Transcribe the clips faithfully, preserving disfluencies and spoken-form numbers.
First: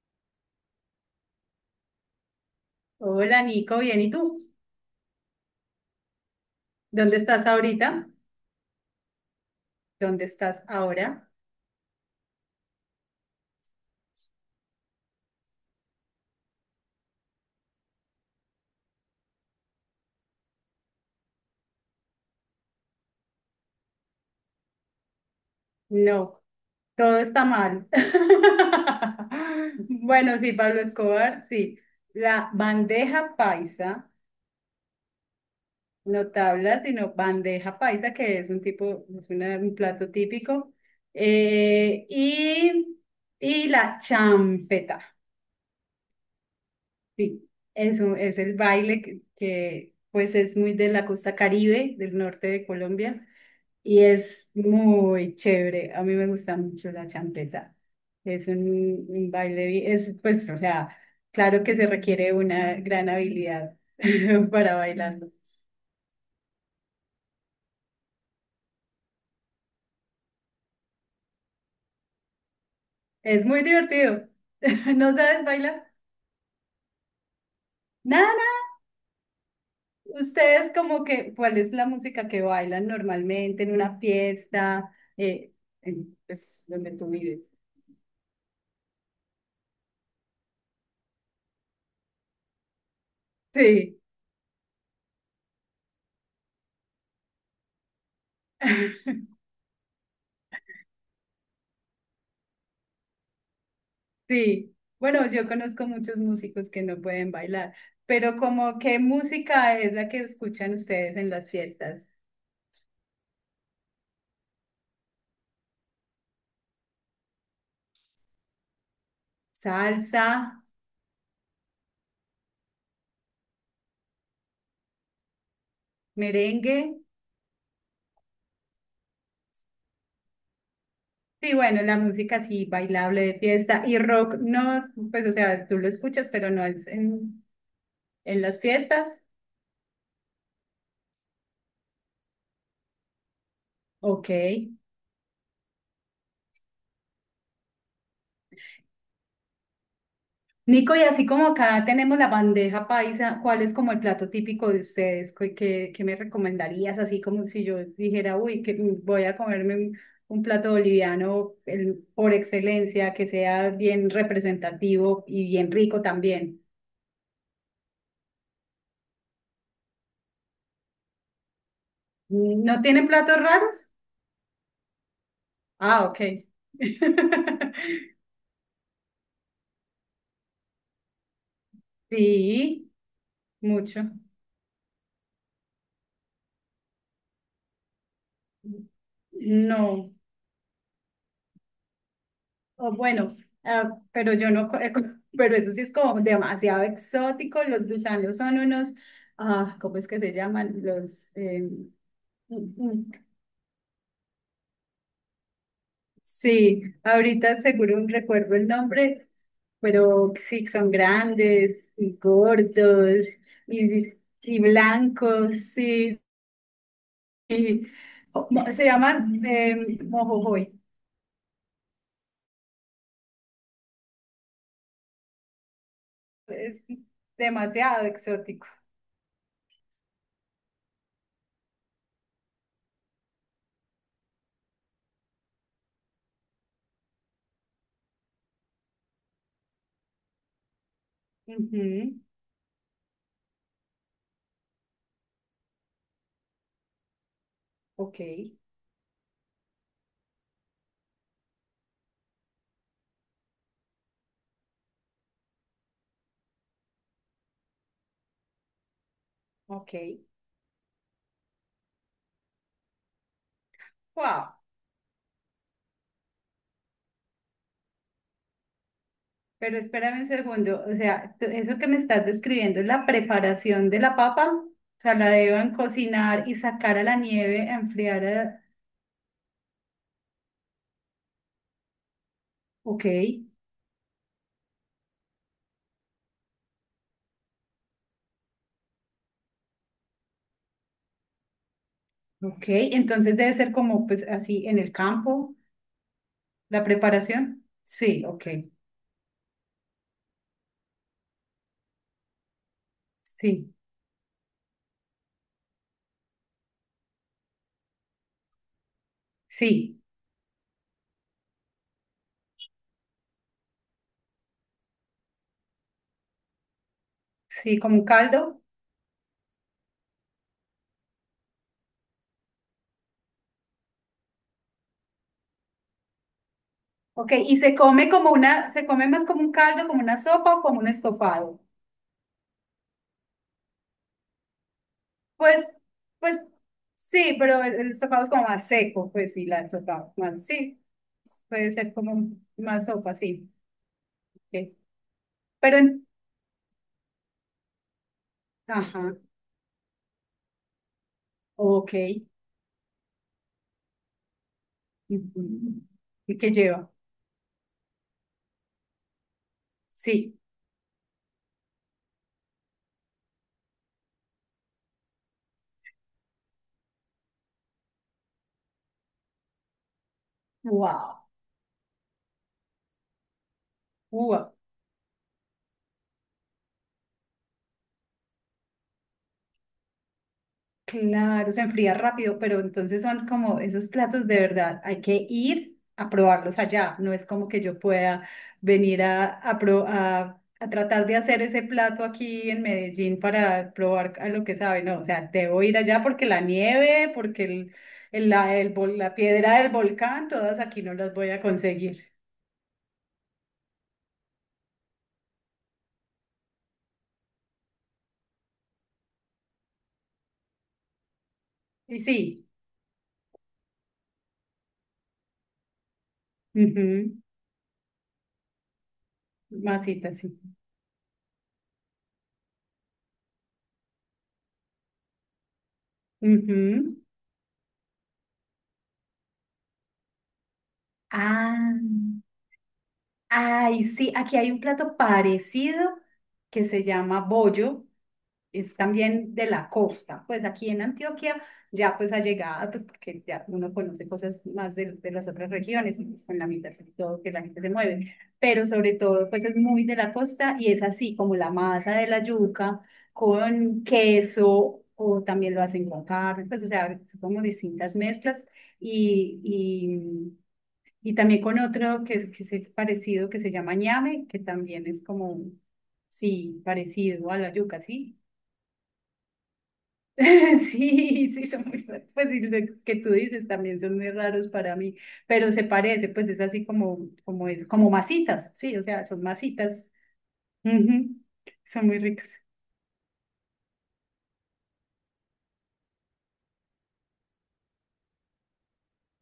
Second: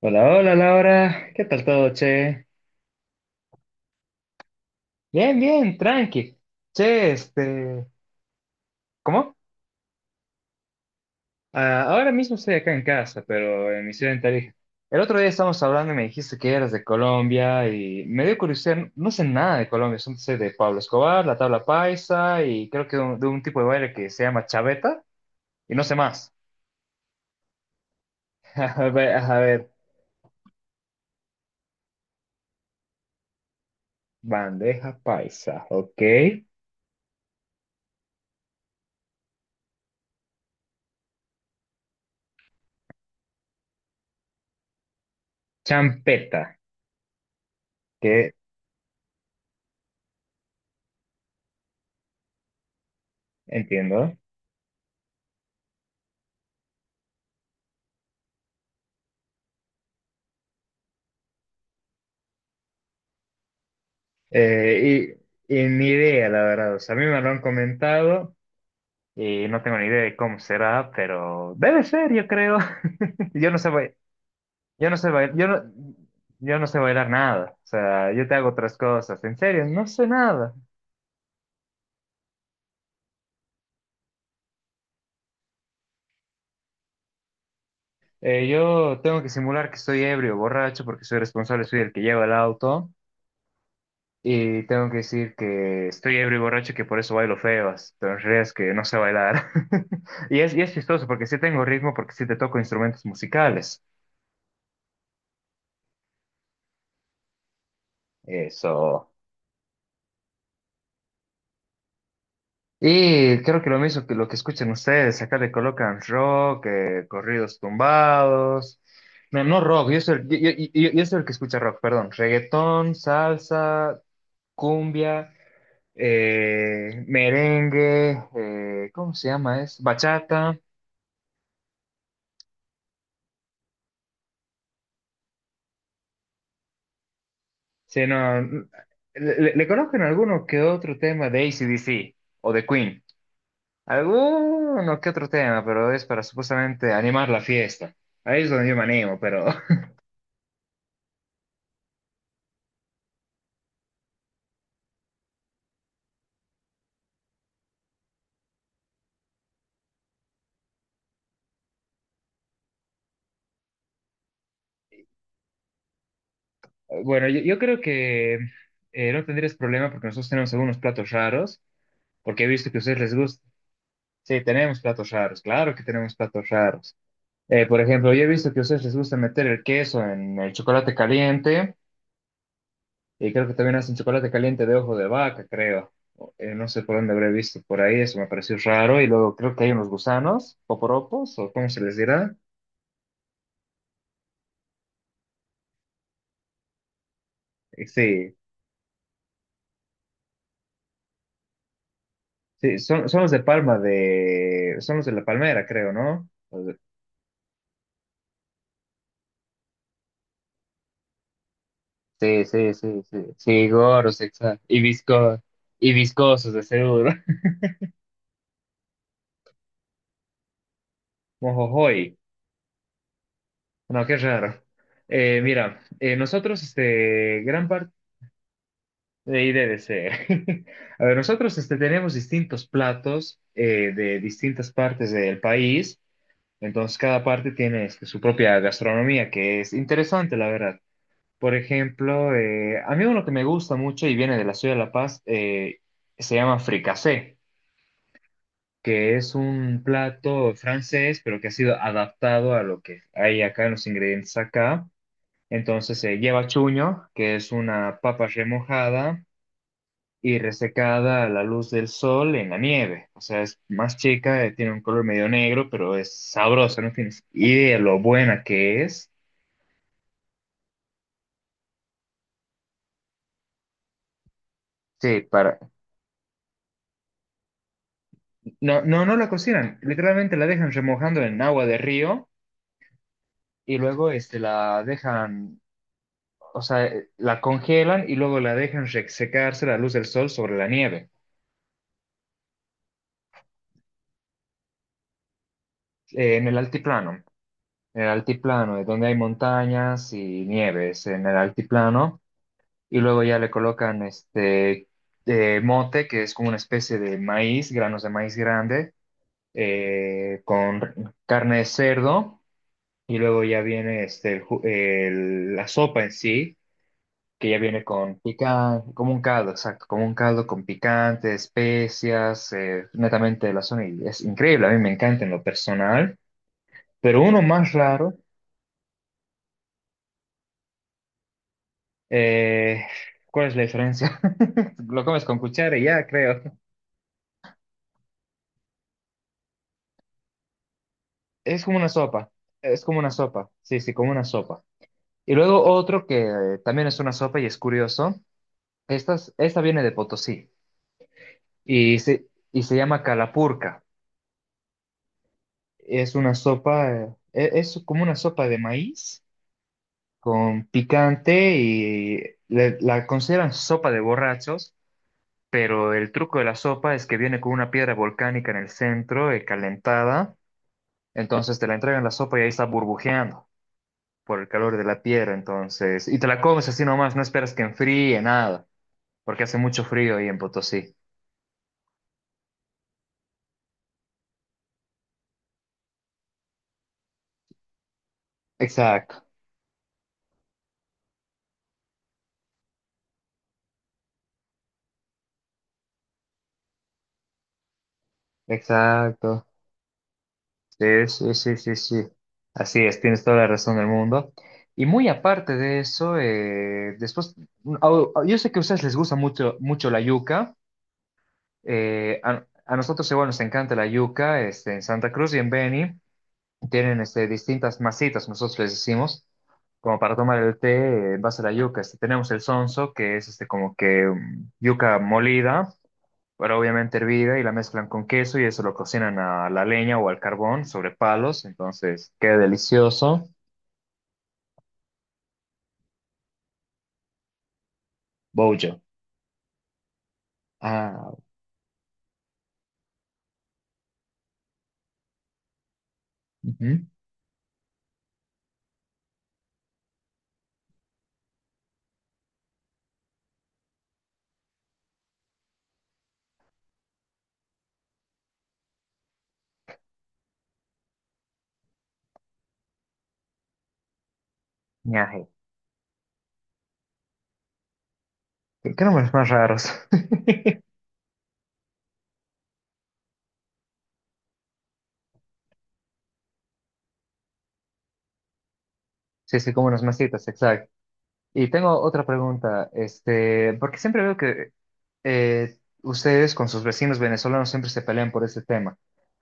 Hola, hola Laura, ¿qué tal todo, che? Hola Nico, bien, ¿y tú? Bien, bien, tranqui. Che, ¿Dónde estás este, ahorita? ¿cómo? ¿Dónde estás ahora? Ah, ahora mismo estoy acá en casa, pero en mi ciudad en Tarija. El otro día estábamos hablando y me dijiste que eras de Colombia y me dio curiosidad, no sé nada de Colombia, solo sé de Pablo Escobar, la tabla paisa y creo que de un, de un tipo de baile que se llama chaveta y no sé más. No, todo está mal. A ver, a ver, Bueno, sí, Pablo Escobar, sí. La bandeja paisa, bandeja paisa, ok. no tabla, sino bandeja paisa, que es un tipo, es una- un plato típico. Eh, y, y la champeta, Champeta, sí. Eso es un- que es el baile que, que, pues es muy de la costa Caribe, del norte de Colombia. Y entiendo. es muy chévere. A mí me gusta mucho la champeta. Es un, un baile, bi- es pues, o sea, claro que se requiere una gran habilidad para Eh, bailarlo. y, y ni idea, la verdad. O sea, a mí me lo han comentado y no tengo ni idea de cómo será, pero debe ser, yo creo. Es Yo no muy sé, bai- divertido. yo no sé ¿No bailar, sabes yo no, bailar? yo no sé bailar nada. O sea, yo Nada, te hago nada. otras cosas. En serio, no sé nada. Ustedes como que, ¿cuál es la música que bailan normalmente en una fiesta? Eh, en, pues, donde tú vives. Eh, yo tengo que simular que estoy ebrio, borracho, porque soy responsable, soy el que lleva el auto. Sí. Y tengo que decir que estoy ebrio y borracho, y que por eso bailo feas. Pero en realidad es que no sé bailar. Y es, y es chistoso porque sí tengo ritmo, porque sí te toco instrumentos musicales. Sí, bueno, yo conozco muchos músicos que no pueden bailar, pero como ¿qué Eso. música es la que escuchan ustedes en las fiestas? Y creo que lo mismo que lo que escuchan ustedes, acá le colocan rock, eh, corridos tumbados. No, no rock, yo soy, Salsa, yo, yo- yo- yo soy el que escucha rock, perdón. Reggaetón, salsa, cumbia, merengue, eh, merengue, eh, ¿cómo se llama? Es bachata. sí, bueno, la música sí, bailable de fiesta, y rock, no, pues o sea, tú lo escuchas, pero no es en, Sí, no, en las n- fiestas, le, le- le colocan alguno que otro tema de A C/D C o de Queen. ok. Alguno que otro tema, pero es para supuestamente animar la fiesta. Ahí es donde yo me animo, pero Nico, y así como acá tenemos la bandeja paisa, ¿cuál es como el plato típico de ustedes? ¿Qué, qué- qué me recomendarías? Así como si yo dijera, uy, que mm, voy a comerme un, un plato boliviano el- por excelencia, que sea bien representativo y bien rico también. bueno, yo, yo creo que eh, no tendrías problema porque nosotros tenemos algunos platos raros, porque he visto que a ¿No ustedes tienen les platos gusta. raros? Sí, tenemos platos raros, claro que Ah, tenemos ok. platos raros. Eh, por ejemplo, yo he visto que a ustedes les gusta meter el queso en el chocolate caliente, Sí, y creo que también hacen mucho. chocolate caliente de ojo de vaca, creo. Eh, no sé por dónde habré visto por ahí, eso me pareció raro. Y luego creo que hay unos No. gusanos, poporopos, o cómo se les dirá. O bueno, ah, pero yo no, co- pero eso sí es como demasiado exótico. Eh, Los sí, gusanos son unos, ah, ¿cómo es que se llaman? Los, eh, mm, sí, son, mm. son los de palma de. Son los de la palmera, creo, ¿no? Sí, ahorita seguro recuerdo el nombre, pero sí, son grandes y Sí, sí, sí, sí. gordos Sí, y, gordos, y exacto. Y visco, blancos, y sí, viscosos, de seguro. sí. O- mo- Se llaman eh, mojojoy. Mojojoy. No, qué raro. Eh, mira, eh, nosotros, Es este, gran parte demasiado exótico. de I D D C. A ver, nosotros, este, tenemos distintos platos eh, de distintas partes del país. Entonces, cada parte tiene este, su propia gastronomía, que es interesante, la verdad. Por Ujú, ejemplo, eh, a mí uno que me gusta mucho y viene de la ciudad de La Paz, eh, se llama fricasé. ok, Que es un plato francés, pero que ha sido adaptado a lo que hay acá en los ingredientes acá. Entonces eh, lleva chuño, que es una papa remojada ok. y resecada a la luz del sol en la nieve. O sea, es más chica, eh, Wow. tiene un color medio negro, pero es sabrosa, no tienes idea lo buena que es. Pero espérame un segundo, o sea, tú- eso que me estás describiendo es la preparación de la papa, o sea, Sí, la para... deben cocinar y sacar a la nieve a enfriar. a- No, no, no la cocinan, literalmente la dejan remojando en agua de río Ok, y luego este, la dejan o sea, eh, la congelan y luego la dejan re- secarse a la luz del sol sobre la nieve, ok, entonces debe ser como pues así en el campo, eh, en el la altiplano, preparación. en el Sí, ok, altiplano, es donde hay montañas y nieves, en el altiplano, y luego ya le sí, colocan este eh, mote, que es como una especie de maíz, granos de maíz grande, sí, eh, con carne de cerdo, y luego ya viene este, el ju- el- la sopa en sí que ya sí, viene como un con caldo. picante, como un caldo, exacto, como un caldo con picante, especias, eh, netamente de la zona. Y es increíble, a mí me encanta en lo personal, pero Ok, uno y más se come raro, como una, se come más como un caldo, como una sopa o como un estofado. eh, ¿cuál es la diferencia? Lo comes con Pues, cuchara y ya, pues creo. sí, pero el, el estofado es como más seco, pues sí, la sopa, más, sí, Es puede como una ser sopa, como es más como una sopa, sí. sopa, sí, sí, como una sopa. Ok. Y luego Pero, otro en- que eh, también es una sopa y es curioso, esta, ajá, es- esta viene de Potosí ok. y se, y se llama calapurca. Ujú. Es una ¿Y qué sopa, lleva? eh, e- es como una sopa de maíz Sí, con picante y le- la consideran sopa de borrachos, pero el truco de la sopa es que viene con una piedra volcánica en el centro, eh, calentada, wow, entonces te la entregan la sopa y ahí está burbujeando por el wow. calor de la piedra, entonces, y te la comes así nomás, no esperas que enfríe nada, porque hace mucho frío ahí en Potosí. Claro, se enfría rápido, pero entonces son como esos platos de verdad, hay que ir a probarlos allá, no es como que yo pueda venir Exacto, a, a, pro- a, a tratar de hacer ese plato aquí en Medellín para probar a lo que sabe, no, o sea, debo ir allá porque la nieve, porque el, el- la, el vol- la exacto. piedra del volcán, todas aquí no Sí, las voy sí, a sí, sí, conseguir. sí. Así es, tienes toda la razón del mundo. Y muy aparte de eso, eh, después, mm, au- au- yo sé que a ustedes les gusta mucho, mucho la yuca. Y sí, eh, a, a nosotros igual nos encanta la yuca. Este, en Santa Cruz y en Beni tienen ujú, este, distintas masitas, nosotros les decimos, como masita, para sí. tomar el té eh, en base a la yuca. Este, tenemos el sonso, que es este, como que mm, yuca molida pero obviamente Ujú. hervida y la mezclan con queso y eso lo cocinan a la leña o al carbón sobre palos, Ah. entonces queda delicioso. Ay, sí, aquí hay un plato parecido que se llama bollo, es Bollo. también de la costa, pues aquí en Ah, Antioquia ya pues ha llegado, pues porque ya uno conoce cosas más de, de las otras regiones, y, pues, con la ujú. migración y todo, que la gente se mueve, pero sobre todo pues es muy de la costa y es así como la masa de la yuca con queso o también lo hacen con carne, pues o sea, son como distintas mezclas y, y también con otro que, que es parecido, que se llama ñame, que también es Ñaje. como, un- sí, parecido a la yuca, ¿sí? ¿Qué qué nombres más raros? Sí, sí, son muy, ra- pues y lo que tú dices también son muy raros para mí, pero se parece, pues es así como, como es, como masitas, sí, o sea, son Sí, sí, como unas masitas, masitas, exacto. ujú. Y tengo Son muy otra ricas. pregunta, este, porque siempre veo que eh, ustedes con sus vecinos venezolanos siempre se pelean por este tema.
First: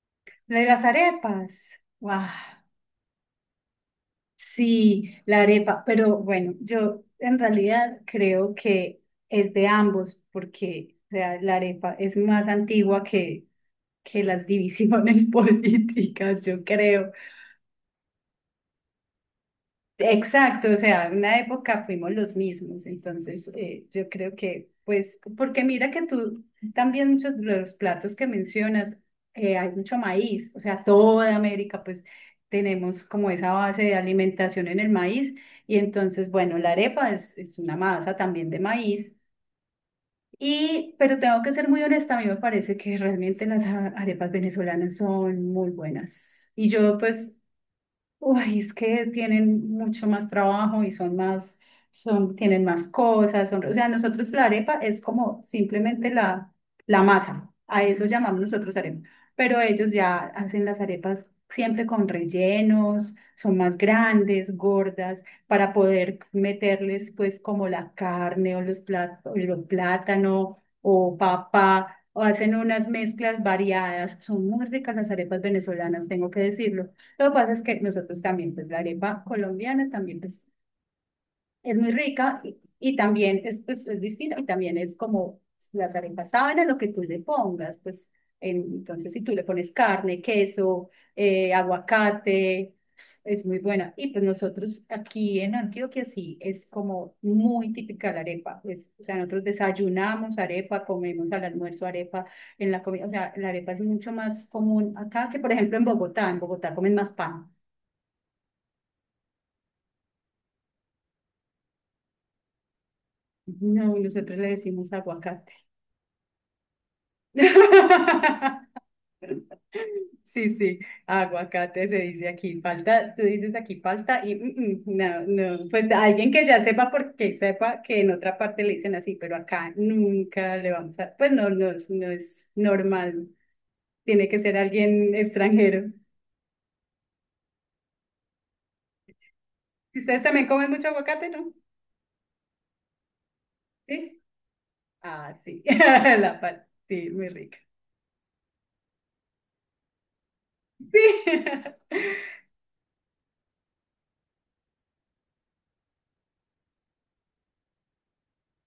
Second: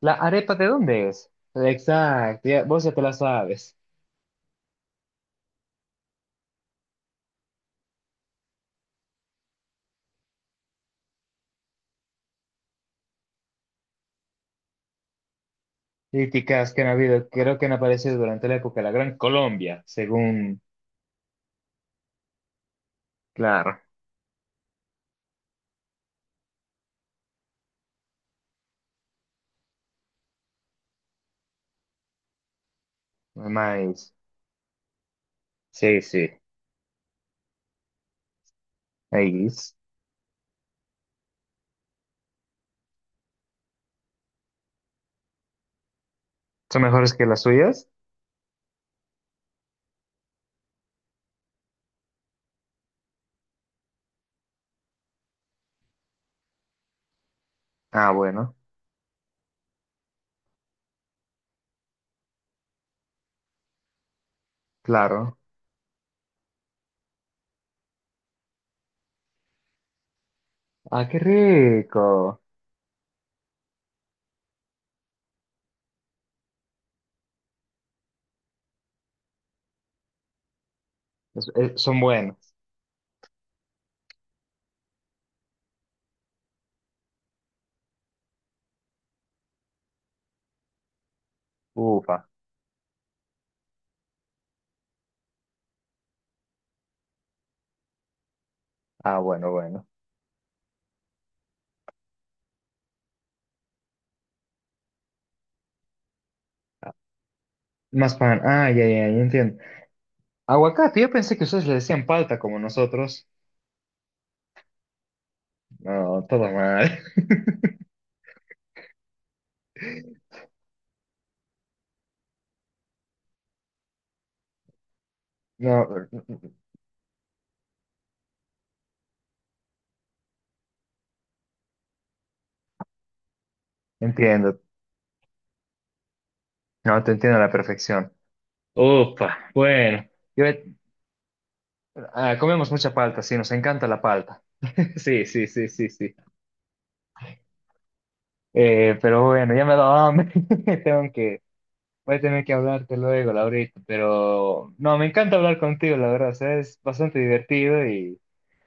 ¿La arepa La de de las dónde es? arepas, ¡guau! Exacto, ya- vos ya te la sabes. Sí, la arepa, pero bueno, yo en realidad creo que es de ambos, porque o sea, la arepa es más antigua que, que las divisiones políticas, yo Críticas que han creo. habido, creo que han aparecido durante la época de la Gran Colombia, según Exacto, o sea, en una época fuimos los mismos, entonces claro, eh, yo creo que, pues, porque mira que tú también muchos de los platos que mencionas, eh, hay mucho maíz, o sea, toda América, pues, tenemos como esa base de maíz. alimentación en el maíz, y Sí, entonces, sí. bueno, la arepa es, es una masa también de maíz, Maíz. y, pero tengo que ser muy honesta, a mí me parece que realmente las a- arepas venezolanas son muy buenas, y ¿Son yo, mejores que pues, las suyas? uy, es que tienen mucho más trabajo y son más, son, tienen más cosas, son, o sea, nosotros la arepa es como simplemente la, la masa, a eso Ah, llamamos bueno, nosotros arepa, pero ellos ya hacen las arepas siempre con rellenos, son más grandes, gordas, claro. para poder meterles pues como la carne o los plátanos, o plátano Ah, o qué papa, o rico. hacen unas mezclas variadas, son muy ricas las arepas venezolanas, tengo que decirlo. Lo que pasa es que nosotros también, pues la arepa colombiana también pues, Es- eh, es muy son rica buenos. y, y también es, pues, es distinta y también es como las arepas saben a lo que tú le pongas, pues en- entonces si tú le pones carne, queso, eh, Ufa. aguacate, es muy buena. Y pues nosotros aquí en Antioquia sí, es como muy típica la arepa, pues, o sea, Ah, nosotros bueno, bueno. desayunamos arepa, comemos al almuerzo arepa en la comida, o sea, la arepa es mucho más común acá que por ejemplo en Bogotá, en Bogotá Ah, comen más pan. más pan. Ah, ya, ya, ya entiendo. Aguacate, yo pensé que ustedes le decían palta como nosotros. No, nosotros le decimos aguacate. No, todo mal. Sí, sí, aguacate se dice aquí, falta, tú dices aquí falta y mm, mm, no, no, pues No, alguien que ya sepa porque sepa que en otra parte le dicen así, pero acá nunca le vamos a, pues no, no, es- no es normal, tiene que ser entiendo. alguien extranjero. No, te entiendo a la perfección. Ufa, ¿Y bueno. ustedes Yo- también comen mucho aguacate, no? ah, comemos mucha palta, sí, nos encanta la Sí. palta. Sí, Ah, sí, sí, sí, sí, sí. la parte, sí, muy rica. Eh, pero bueno, ya me ha dado hambre. Tengo Sí. que, voy a tener que hablarte luego, Laurita. Pero no, me encanta hablar contigo, la verdad. O sea, es bastante divertido y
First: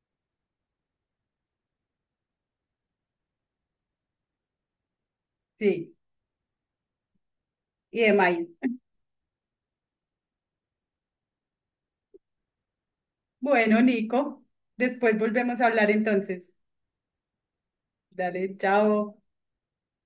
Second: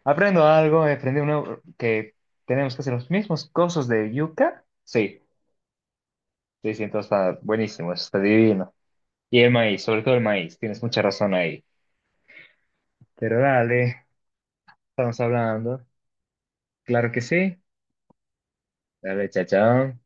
aprendo algo. Aprendí un nuevo- que tenemos que hacer los mismos cosas de yuca. Sí, Sí, sí, sí, entonces está buenísimo, y de está maíz. divino. Y el maíz, sobre todo el maíz, tienes mucha razón ahí. Pero Bueno, dale, Nico, después estamos volvemos a hablando. hablar entonces. Claro que sí. Dale, chao. Dale, chao, chao.